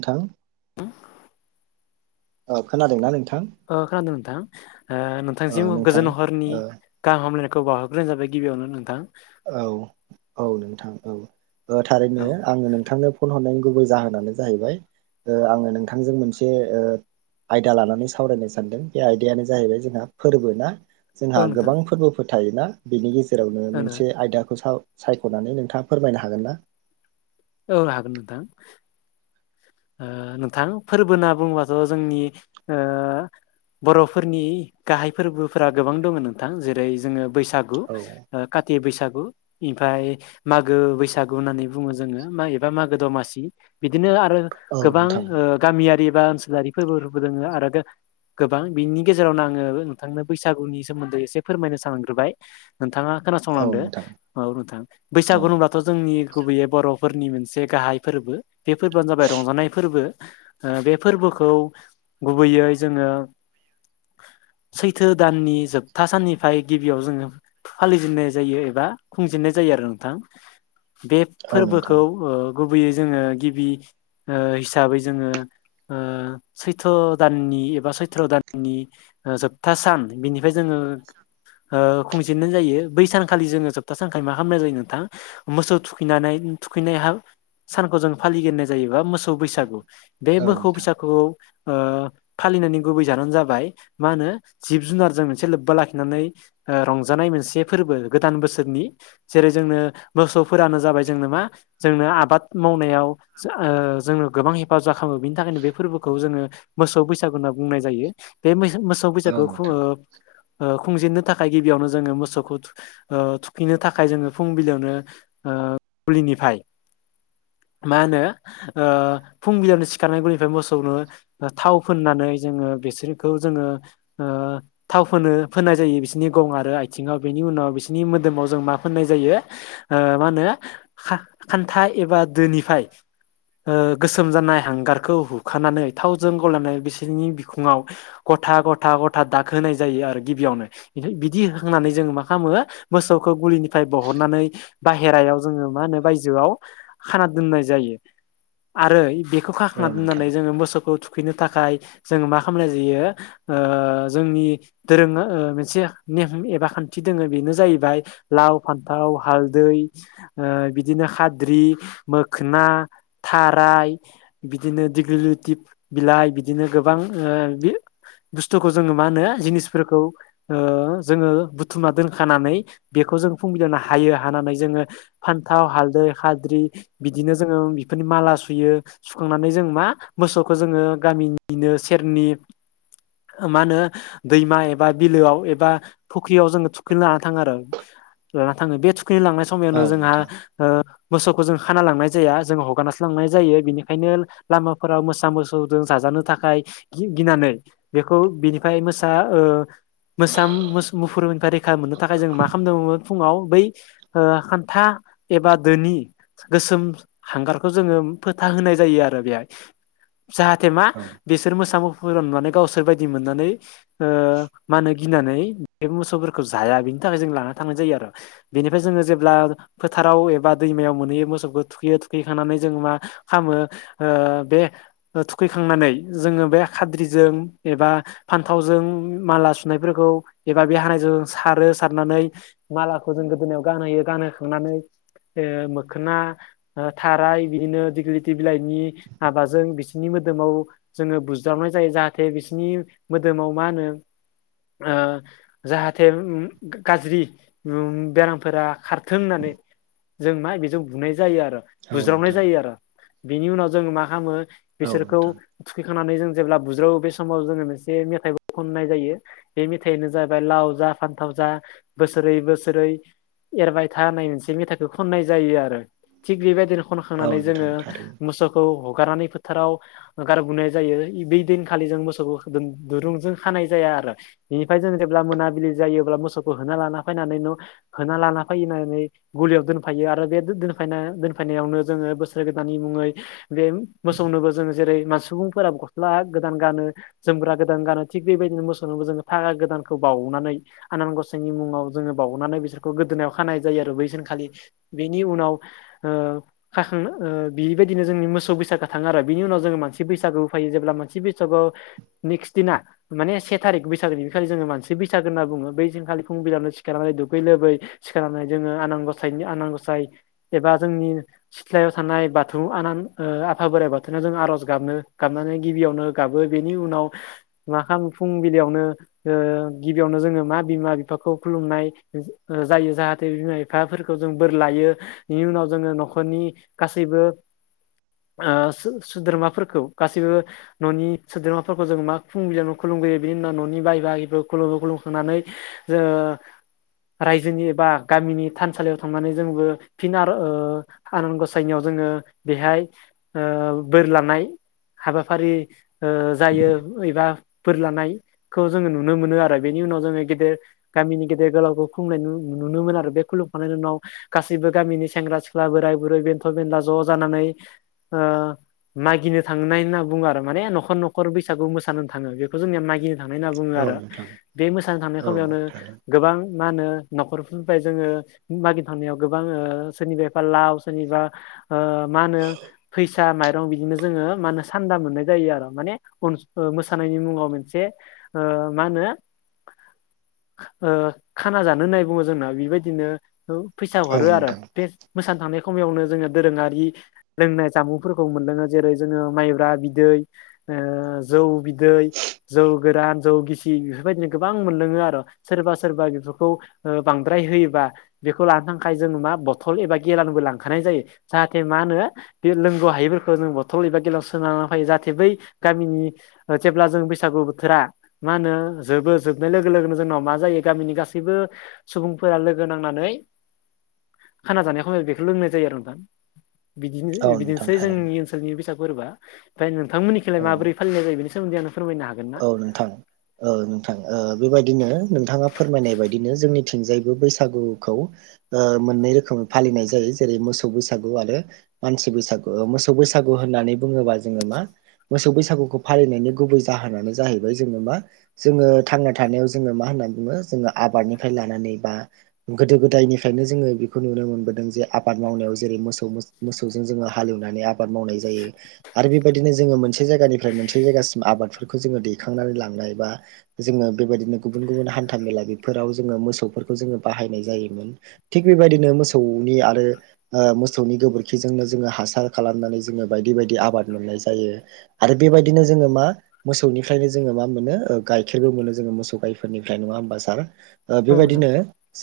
नोथां [inaudible] अ खोनादोंना नोंथां? ओ खोनादों नोंथां ओ नोंथांसिम नोंथां गोजोन हरनि ओ गाहाम हामलायनाय खौ बाउहोग्रोना जाबाय गिबियावनो नोंथां। औ औ नोंथां औ थारैनो आङो नोंथांनो फन हरनायनि गुबै जाहोनानो जाहैबाय आङो नोंथांजों मोनसे ओ आयदा लानानै सावरायनो सानदों बे आयदायानो जाहैबाय जोंहा फोरबो ना। जोंहा औ नोंथां गोबां फोरबोफोर थायोना बेनि गेजेरावनो औ मोन नोंथां से आयदाखौ सा-सायख'नानै नोंथाङा फोरमायनो हागोन ना? औ हागोन नोंथां। ओ नोंथां फोरबो होनना बुंङोबाथ' जोंनि ओ बर'फोरनि गाहाय फोरबोफोरा गोबां दङ नोंथां जेरै जोङो बैसागु औ ओ का थि बैसागु इमफाय मागो बैसागु होननानै बुङो जोङो मा एबा मागो दमासि बिदिनो आरो औ गोबां नोंथां ओ गामियारि बा ओनसोलारि फोरबोबो दोङो आरो गोबां बिनि गेजेरावनो आङो नोंथांनो बैसागुनि सोमोन्दै एसे फोरमायनो सानग्रोबाय नोंथाङा औ खोनासंलांदो नोंथां औ नोंथां बैसागु औ होनब्लाथ' जोंनि गुबैयै बर' फोरनि मोनसे गाहाय फोरबो बे फोर बोआनो जाबाय रंजानाय फोरबो बे फोरबोखौ गुबैयै जोङो [inaudible] सैथो दाननि जोबथा साननिफ्राय गिबियाव जोङो फालिजेननाय जायो एबा खुंजेननाय जायो। आरो नोंथां बे औ नोंथां फोरबोखौ गुबैयै जोङो गिबि ओ हिसाबै जोङो ओ सैथ्र' दाननि एबा सैथ्र' दाननि ओ जोबथा सान। बिनि ओमफाय जोङो ओ खुंजेननाय जायो। बै सानखालि जोङो जोबथा सानखाय मा खामनाय जायो नोंथां मोसौ थुखैनानै थुखैनायहा सानखौ जों फालिगोरनाय जायोबा मोसौ बैसागु। बे औ मोखौ नोंथां बैसागुआव ओ फालिनायनि गुबै जाहोन जाबाय मा होनो जिब जुनारजों मोनसे लोब्बा लाखिनानै ओ रंजानाय मोनसे फोरबो गोदान बोसोरनि जेरै जोंनो मोसौफोरानो जाबाय जोंनो मा जोंनो आ बाद मावनायाव जो ओ जोङो गोबां हेफाजाब खामो। बेनिथाखायनो बे फोरबोखौ जोङो मोसौ बैसागु होनना बुंनाय जायो। बे मै [unintelligible] मोसौ औ बैसागो [unintelligible] नोंथां ओ खुंजेननो थाखाय गिबियावनो जोङो मोसौखौ थुख ओ थुखैनो थाखाय जोङो फुंबिलियावनो ओ गुलिनिफाय [inaudible] मा होनो ओ फुंबिलियावनो सिखारना गुलिनिफ्राय मोसौनो थाव फोननानै जोङो बिसोरखौ जोङो ओ थाव फोनो फोननाय जायो बिसोरनि गं आरो आइथिङाव। बेनि उनाव बि सिनि मोदोमाव जों मा फोननाय ओ मा होनो खात खानथा एबा दोनि फाय ओ गोसोम जानाय हांगारखौ हुखानानै थावजों गलायनाय बिसोरनि बिखुङाव ग था गथा गथा दाग होनाय जायो आरो गिबियावनो। ओमफाय बिदि होखांनानै जोङो मा खामो मोसौखौ गलिनिफाय बहननानै बाहेरायाव जोङो मा होनो बायजोआव खाना दोननाय जायो आरो बेखौ औ खाखांना नोंथां दोननानै जोङो मोसौखौ थु खैनो थाखाय जोङो मा खामनाय जायो ओ जोंनि दोरोङो ओ मोनसे नेंख एबा खान्थि दोङो बेनो जाहैबाय लाव, फान्थाव, हालदै ओ बिदिनो खाद्रि, मोखना थाराय बिदिनो दिग्लि लुथि बिलाइ बिदिनो गोबां ओ बि बुस्थुखौ जोङो मा होनो जिनिसफोरखौ ओ जोङो बुथुमना दोनखानानै बे खौ जों फुंबिलियावनो हायो हानानै जोङो फान्थाव, हालदै, खाद्रि बिदिनो जोङो बेफोरनि माला सुयो सुखांनानै जों मा मोसौखौ जोङो गामिनिनो सेरनि मा होनो दैमा एबा बिलोआव एबा फुख्रियाव जोङो थुखैनो लाना थाङो आरो लाना थाङो। बे थुखैनो लांनाय औ समायावनो जोंहा नोंथां ओ मोसौ खाना लांनाय जाया जों हगारसो लांनाय जायो बिनिखायनो लामाफोराव मोसा मोसौजों जाजानो थाखाय गि-गिनानै बेखौ बिनिफाय मोसा ओ मोसा, मोसौ, मुफुरनिफ्राय रैखा मोननो थाखाय जों मा खामनांगौ फुङाव बै ओ खान्था एबा दोनि गोसोम हांगारखौ जोङो फोथा होनाय जायो आरो बेहाय। जाहाथे मा औ बिसोर मोसा मु फुर नुनानै गावसोर बायदि मोननानै ओ मा होनो गिनानै बे मोसौफोरखौ जाया। बेनि थाखाय जों लाना थांनाय जायो आरो बेनिफ्राय जोङो जेब्ला फोथाराव एबा दैमायाव मोनहैयो मोसौखौ थुखैयो थुखैखांनानै जों मा खामो ओ बे ओ थुखैखांनानै जोङो बे खाद्रिजों एबा फान्थावजों माला सुनायफोरखौ एबा बे हानायजों सारो सारनानै मालाखौ जों गोदोनायाव गानहोयो गानहोखांनानै ओ मो खोना ओ थाराय बिदिनो दिग्लिलिथि बिलाइनि हाबाजों बिसोरनि मोदोमाव जोङो बुज्रावनाय जायो जाहाथे बिसोरनि मोदोमाव मा होनो ओ जाहाथे उम गाज्रि उम बेरामफोरा खारथों होननानै जों मा बेजों बुनाय जायो आरो बुज्रावनाय नोंथां जायो आरो बेनि उनाव जोङो मा खामो औ बिसोरखौ नोंथां थुखै खांनानै जों जेब्ला बुज्रावो बे समाव जोङो मोनसे मेथाइबो खननाय जायो बे मेथाइनो जाबाय लाव जा फानथाव जा बोसोरै बोसोरै एरबाय था होननाय मोनसे मेथाइखौ खननाय जायो आरो थिग बेबायदिनो औ खनखांनानै नोंथां जोङो थारैनो मोसौखौ ह गारनानै फोथाराव गारबोनाय जायो इबि दिनखालि जों मोसौखौ दोन दुरुंजों खानाय जाया। आरो बेनिफ्राय जों जेब्ला मोनाबिलि जायो अब्ला मोसौखौ होना लाना फैनानै न होना लाना फै गलियाव दोनफायो आरो बे दोनाय दोनफायनावनो जोङो बोसोर गोदाननि मुङै बे मोसौनोबो जों जेरै मा सुबुंफोर गस्ला गोदान गानो जोमग्रा गोदान गानो थिग बेबायदिनो मोसौनोबो जोङो थाखा गोदानखौ बावनानै आनान गसाइनि मुङाव जोङो बावनानै बिसोरखौ गोदोनायाव खानाय जायो आरो बैसिनखालि बेनि उनाव ओ खाखां बेबायदिनो जोंनि मोसौ बैसागो थाङो आरो बिनि उनाव जोङो मानसि बैसागोबो फै यो जेब्ला मोन बैसागआव नेक्स दिना माने से थारिख बैसागोनि बेखालि जोङो मानसि बैसागो होनना बुङो बै सिनखालि फुं बिलानो सिखारनानै दुगै लोबै सिखारनानै जोङो आन गसायनि आनां गसाय एबा जोंनि सिथ्लायाव थानाय बाथौ आनान आफा बोराइ बाथौनि जों आर'ज गाबनो गाब गाबनानै गिबियावनो गाबो बेनि उनाव मा खामो फुंबिलियावनो गिबियावनो जों जोङो मा बिमा बिफाखौ खुलुमनाय जायो जाहाथे बिमा बिफाफोरखौ जों बोर लायो बिनि उनाव जोङो न'खरनि गासैबो ओ सो सो सोद्रोमाफोरखौ गासैबो न'नि सोद्रोमाफोरखौ जों मा फुंबिलियावनो खुलुमो खुुं बिनि उनाव न'नि बाय बागि खुलुमो खुलुमखांनानै जोङो रायजोनि एबा गामिनि थानसालियाव थांनानै जोंबो फिन आरो ओ आनान गसाइनियाव जोङो बेहाय ओ बोर लानाय हाबाफारि ओ जायो एबा बोर लानायखौ जोङो नुनो मोनो आरो बेनि नाव जोङो गेदेर गामिनि गेदेर गोलावखौ खुलनाय नुनो मोन आरो बे खुलुमखांनायनि उनाव गासै सैबो गामिनि सेंग्रा सिख्ला बोराय बुरै बेन्थ' बेनला ज' जानानै ओ मागिनो थांनाय होनना बुङो आरो माने न'खर न'खर बैसागु मोसानो थाङो बेखौ जोंनिया मागिनो थांनाय होनना बुङो औ आरो नोंथां बे मोसानो थांनाय औ खमयावनो थारैनो गोबां मा होनो न'खरफोरनिफ्राय जोङो मागि थांनायाव गोबां ओ सोरनिफायबा लाव ओ सोरनिबा ओ मा होनो फैसा माइरं बिदिनो जोङो हो मा होनो सान्दा मोननाय जायो आरो माने मोसानायनि मुङाव मोनसे ओ मा होनो खो खाना जानो होननाय बुङो जोंना बेबायदिनो ओ फैसा औ हरो आरो नोंथां बे मोसानो थां खमयावनो जोङो दोरोङारि लोंनाय जामुंफोरखौ मोनदोङो जेरै जोङो माइब्रा बिदै ओ जौ बिदै जौ गोरान जौ गिसि बेफोरबायदिनो गोबां मोनलोङो आरो सोरबा सोरबा सोरबा बेफोरखौ ओ बांद्राय होयोबा बे लानो थाखाय जों मा बथल एबा गेेलानबो लांखानाय जायो जाहाथे मा होनो बे लोंगौ हायैफोरखौ जों बथल एबा गेलाव सोननानै फायो जाहाथे बै गामिनि जेब्ला जों बैसागु बोथोरा मा हो नो जोबो जोबनाय लोगो लोगोनो जोंनाव मा जायो गामिनि गासैबो सुबुंफोरा लोगो नांनानै खाना जानाय खम बेखौल' लोंनाय जायो आरो नोंथां। बिदिनो औ नोंथां बिदिनोसै जोंनि थारैनो ओनसोलनि बैसाग फोरबोआ ओमफाय नोंथांमोननिखैलाय औ माबोरै फालिनाय जायो बेनि सो औ नोंथां ओ नोंथां ओ बेबायदि नो नोंथाङा फोरमायनाय बायदिनो जोंनिथिंजायबो बैसागुखौ ओ मोनै रोखोमै फालि फालिनाय जायो जेरै मोसौ बैसागु आरो मानसि बैसागु मोसौ बैसागु होननानै बुङोबा जोङो मा मोसौ बैसागुखौ फालिनायनि गुबै जा जाहोनानो जाहैबाय जोङो मा जोङो थांना थानायाव जोङो मा होननानै बुङो जोङो आबादनिफ्राय लानानै बा गोदायनिफ्रायनो जोङो बेखौ नुनो मोनदों जे आबाद मावनायाव जेरै मोसौ मोसौ जों जोङो हालेवनानै आबाद मावनाय जायो आरो बेबायदिनो जोङो मोनसे जायगानिफ्राइ मोनसे जायगासिम आबाद बेखौ जोङो दैखांनानै लांनाय बा जोङो बेबायदिनो गुबुन गुबुन हान्था मेला बेफोराव जोङो मोसौफोर खौ जोङो बाहायनाय जायोमोन थिग बेबायदिनो मोसौनि आरो मोसौनि गोबोरखिजों जोङो हासार खालामनानै जोङो बायदि बायदि आबाद मोननाय जायो आरो बेबायदिनो जोङो मा मोसौनिफ्रायनो जोङो मा मोनो गाइखेरबो मोनो जोङो मोसौ गाइफोरनिफ्राय नङा होमबा सार? औ नोंथां बेबायदिनो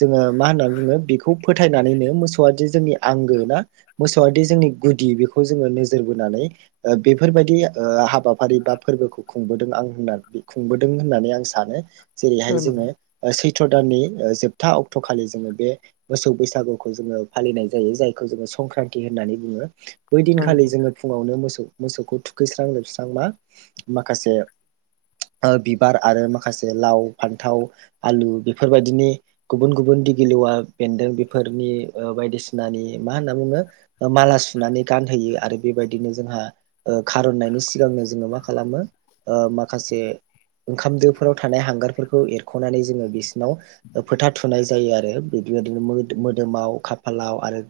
जोङो मा होननानै बुङो बेखौ फोथायनानैनो मोसौआदि जोंनि आंगो ना मोसौआदि जोंनि गुदि बेखौ जोङो नोजोर बोनानै बेफोरबायदि हाबाफारि बा फोरबोखौ खुंबोदों आं होनना खुंबोदों होननानै आं सानो जेरैहाय औ जोङो नोंथां सै थ्र' दाननि जोबथा अक्ट' खालि जोङो बे मोसौ बैसागुखौ जोङो फालिनाय जायो जायखौ जोङो संक्रान्ति होननानै बुङो। बै औ दिनखालि नोंथां जोङो फुङावनो मोसौ मोसौखौ थुखैस्रां लोबस्रां मा माखासे बिबार आरो माखासे लाव फान्थाव आलु बेफोरबायदिनि गुबुन गुबुन गुन्दि गिलौआ बेन्दों बेफोरनि बायदिसिनानि मा होनना बुङो। माला सुनानै गानहैयो आरो बेबायदिनो जोंहा खार'ननायनि सिगांनो जोङो मा खालामो माखासे ओंखाम दोफोराव थानाय हांगारफोरखौ एरख'नानै जोङो बिसिनाव फोथा थुनाय जायो आरो। बेबायदिनो मोदोमाव खाफालाव आरो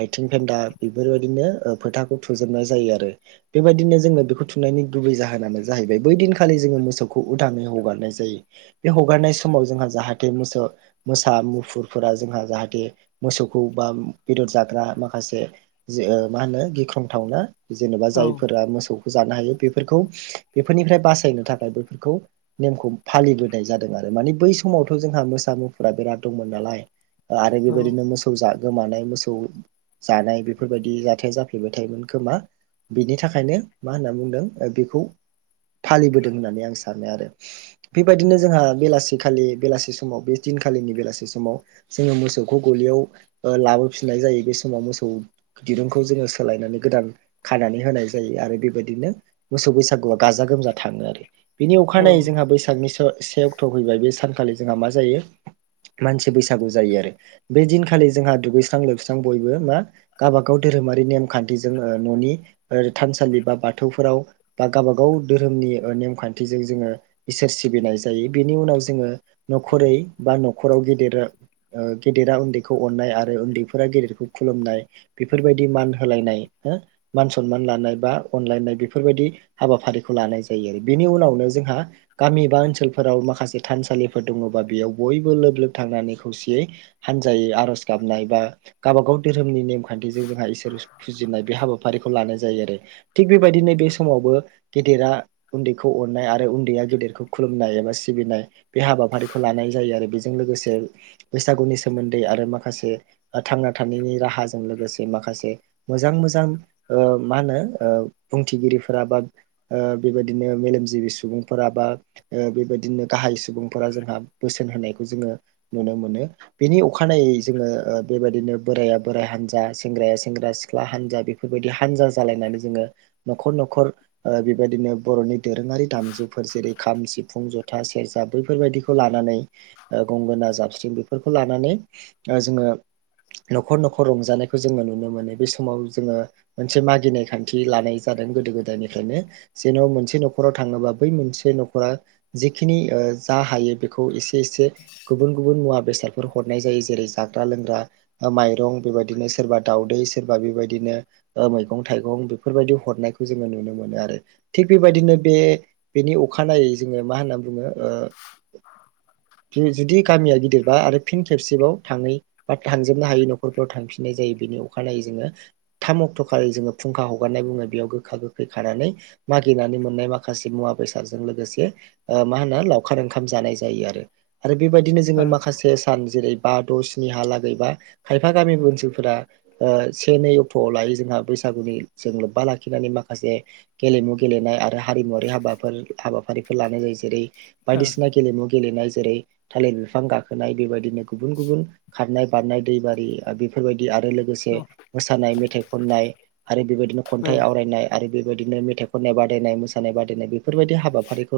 आथिं फेन्दा बेफोरबायदिनो फोथाखौ थुजोबनाय जायो आरो बेबायदिनो जोङो बेखौ थुनायनि गुबै जाहोनानो जाहैबाय बै दिनखालि जोङो मोसौखौ उदाङै हगारनाय जायो बे हगारनाय समाव जोंहा जाहाथे मोसौ मोसा मुफुरफोरा जोंहा जाहाथे मोसौखौ बा बेदर जाग्रा माखासे मा होनो गिख्रंथावना जेनेबा औ जायफोरा मोसौखौ जानो हायो बे फोरखौ बेफोरनिफ्राय बासायनो थाखाय बैफोरखौ नेमखौ फालिबोनाय जादों आरो माने बै समाव जोंहा मोसा मुफुरा बिराद दंमोन नालाय आरो औ बेबायदिनो मोसौ गोमानाय मोसौ जानाय बेफोरबायदि जाथाया जाफ्लेबाय थायोमोन खोमा। बेनि थाखायनो मा होनना बुंदों बेखौ फालिबोदों होननानै आं सानो आरो बेबायदिनो जोंहा बेलासिखालि बेलासि समाव बेदि नखालिनि बेलासे समाव जोङो मोसौखौ गलियाव लाबोफिननाय जायो बे समाव मोसौ दिरुंखौ जोङो सोलायनानै गोदान खानानै होनाय जायो आरो बेबायदिनो मोसौ बैसागुआ गाजा गोमजा थाङो आरो बेनि अखानायै औ जोंहा बैसागनि से अक्ट' फैबाय बे सान खालि जोंहा मा जायो? मानसि बैसागु जायो आरो बे दिनखालि जोंहा दुगैस्रां लोबस्रां बयबो मा गावबागाव धोरोमारि नेमखान्थिजों न'नि थानसालि बा बाथौफोराव बा गावबागाव धोरोमनि नेमखान्थिजों जोङो इसोर सिबिनाय जायो बेनि उनाव जोङो न'खरै बा न'खराव गेदेर गेदेरा उन्दैखौ अननाय आरो उन्दैफोरा गेदेरखौ खुलुमनाय बेफोरबायदि मान होलायनाय हो मान सनमान लानाय बा अनलायनाय बेफोरबायदि हाबाफारिखौ लानाय जायो आरो बेनि उनावनो जोंहा गामि बा ओनसोलफोराव माखासे थानसालिफोर दङ बा बेयाव बयबो लोब लोब थांनानै खौसेयै हानजायै आर'ज गाबनाय बा गावबा गाव धोरोमनि नेमखान्थिजों जोंहा इसोर फुजिनाय बे हाबाफारिखौ लानाय जायो आरो थिग बेबायदिनो बे समावबो गेदेरा उन्दैखौ अननाय आरो उन्दैया गेदेरखौ खुलुमनाय एबा सिबिनाय बे हा बाफारिखौ लानाय जायो आरो बेजों लोगोसे बैसागुनि सोमोन्दै आरो माखासे थांना थानाय नि राहाजों लोगोसे माखासे मोजां मोजां मा होनो बुंथिगिरि फोरा बा बेबायदिनो मेलेमजिबि सुबुंफोरा बा बेबायदिनो गाहाय सुबुंफोरा जोंहा बोसोन होनायखौ जोङो नुनो मोनो बेनि अखानायै जोङो बेबायदिनो बोरा या बोराय हानजा सेंग्राया सेंग्रा सिख्ला हानजा बेफोरबायदि हानजा जालायनानै जोङो न'खर न' खर बेबायदिनो बर'नि दोरोङारि दामजुफोर जेरै खाम, सिफुं, जथा, सेरजा बैफोरबा यदिखौ लानानै गंगोना जाबस्रिं बेफोरखौ लानानै जोङो न'खर न'खर रंजानायखौ जोङो नुनो मोनो बे समाव जोङो मोनसे मागिनाय खान्थि लानाय जा दों गोदो गो दायनिफ्रायनो जेन'बा मोनसे न'खराव थाङोबा बै मोनसे न'खरा जेखिनि जा हायो बे खौ एसे एसे गुबुन गुबुन मुवा बेसाद हासारफोर हरनाय जायो जेरै जाग्रा लोंग्रा माइरं बेबायदिनो सोरबा दाावदै सोरबा बेबायदिनो ओ मैगं थाइगं बेफोरबायदि हरनायखौ जोङो नुनो मोनो आरो थिग बेबायदिनो बे बेनि अखानायै जोङो मा होनना बुङो [inaudible] बियो जुदि गामिया गिदिरबा आरो फिन खेबसेबाव थाङै बा थांजोबनो हायै नखरफोराव थांफिननाय जायो बेनि अखानायै जोङो थाम अक्ट' खालि जोङो फुंखा हगारनाय बुङो बेयाव गोखा गोखै खानानै मागिनानै मोननाय माखासे मुवा बेसादजों लोगोसे ओ मा होनो लावखार ओंखाम जानाय जायो आरो आरो बेबायदिनो जोङो माखासे सान जेरै बा, द', स्नि हालागै बा खायफा गामि ओनसोलफोरा ओ से, नै अक्ट'आव लायो जोंहा बैसाग [unintelligible] बैसागुनिजों लोब्बा लाखिनानै माखासे गेलेमु गेलेनाय आरो हारिमुवारि हाबाफोर हाबाफारिफोर लानाय जायो जेरै- बायदिसिना गेलेमु गेलेनाय जेरै- थालिर बिफां गाखोनाय बेबायदिनो गुबुन गुबुन खारनाय, बारनाय, दै, बारि बेफोरबायदि आरो लोगोसे मोसानाय, मेथाइ खननाय आरो बेबायदिनो औ खन्थाइ औ आवरायनाय आरो बे बेबायदिनो मेथाइ खननाय बादायनाय, मोसानाय बादायनाय बेफोरबायदि हाबाफारिखौ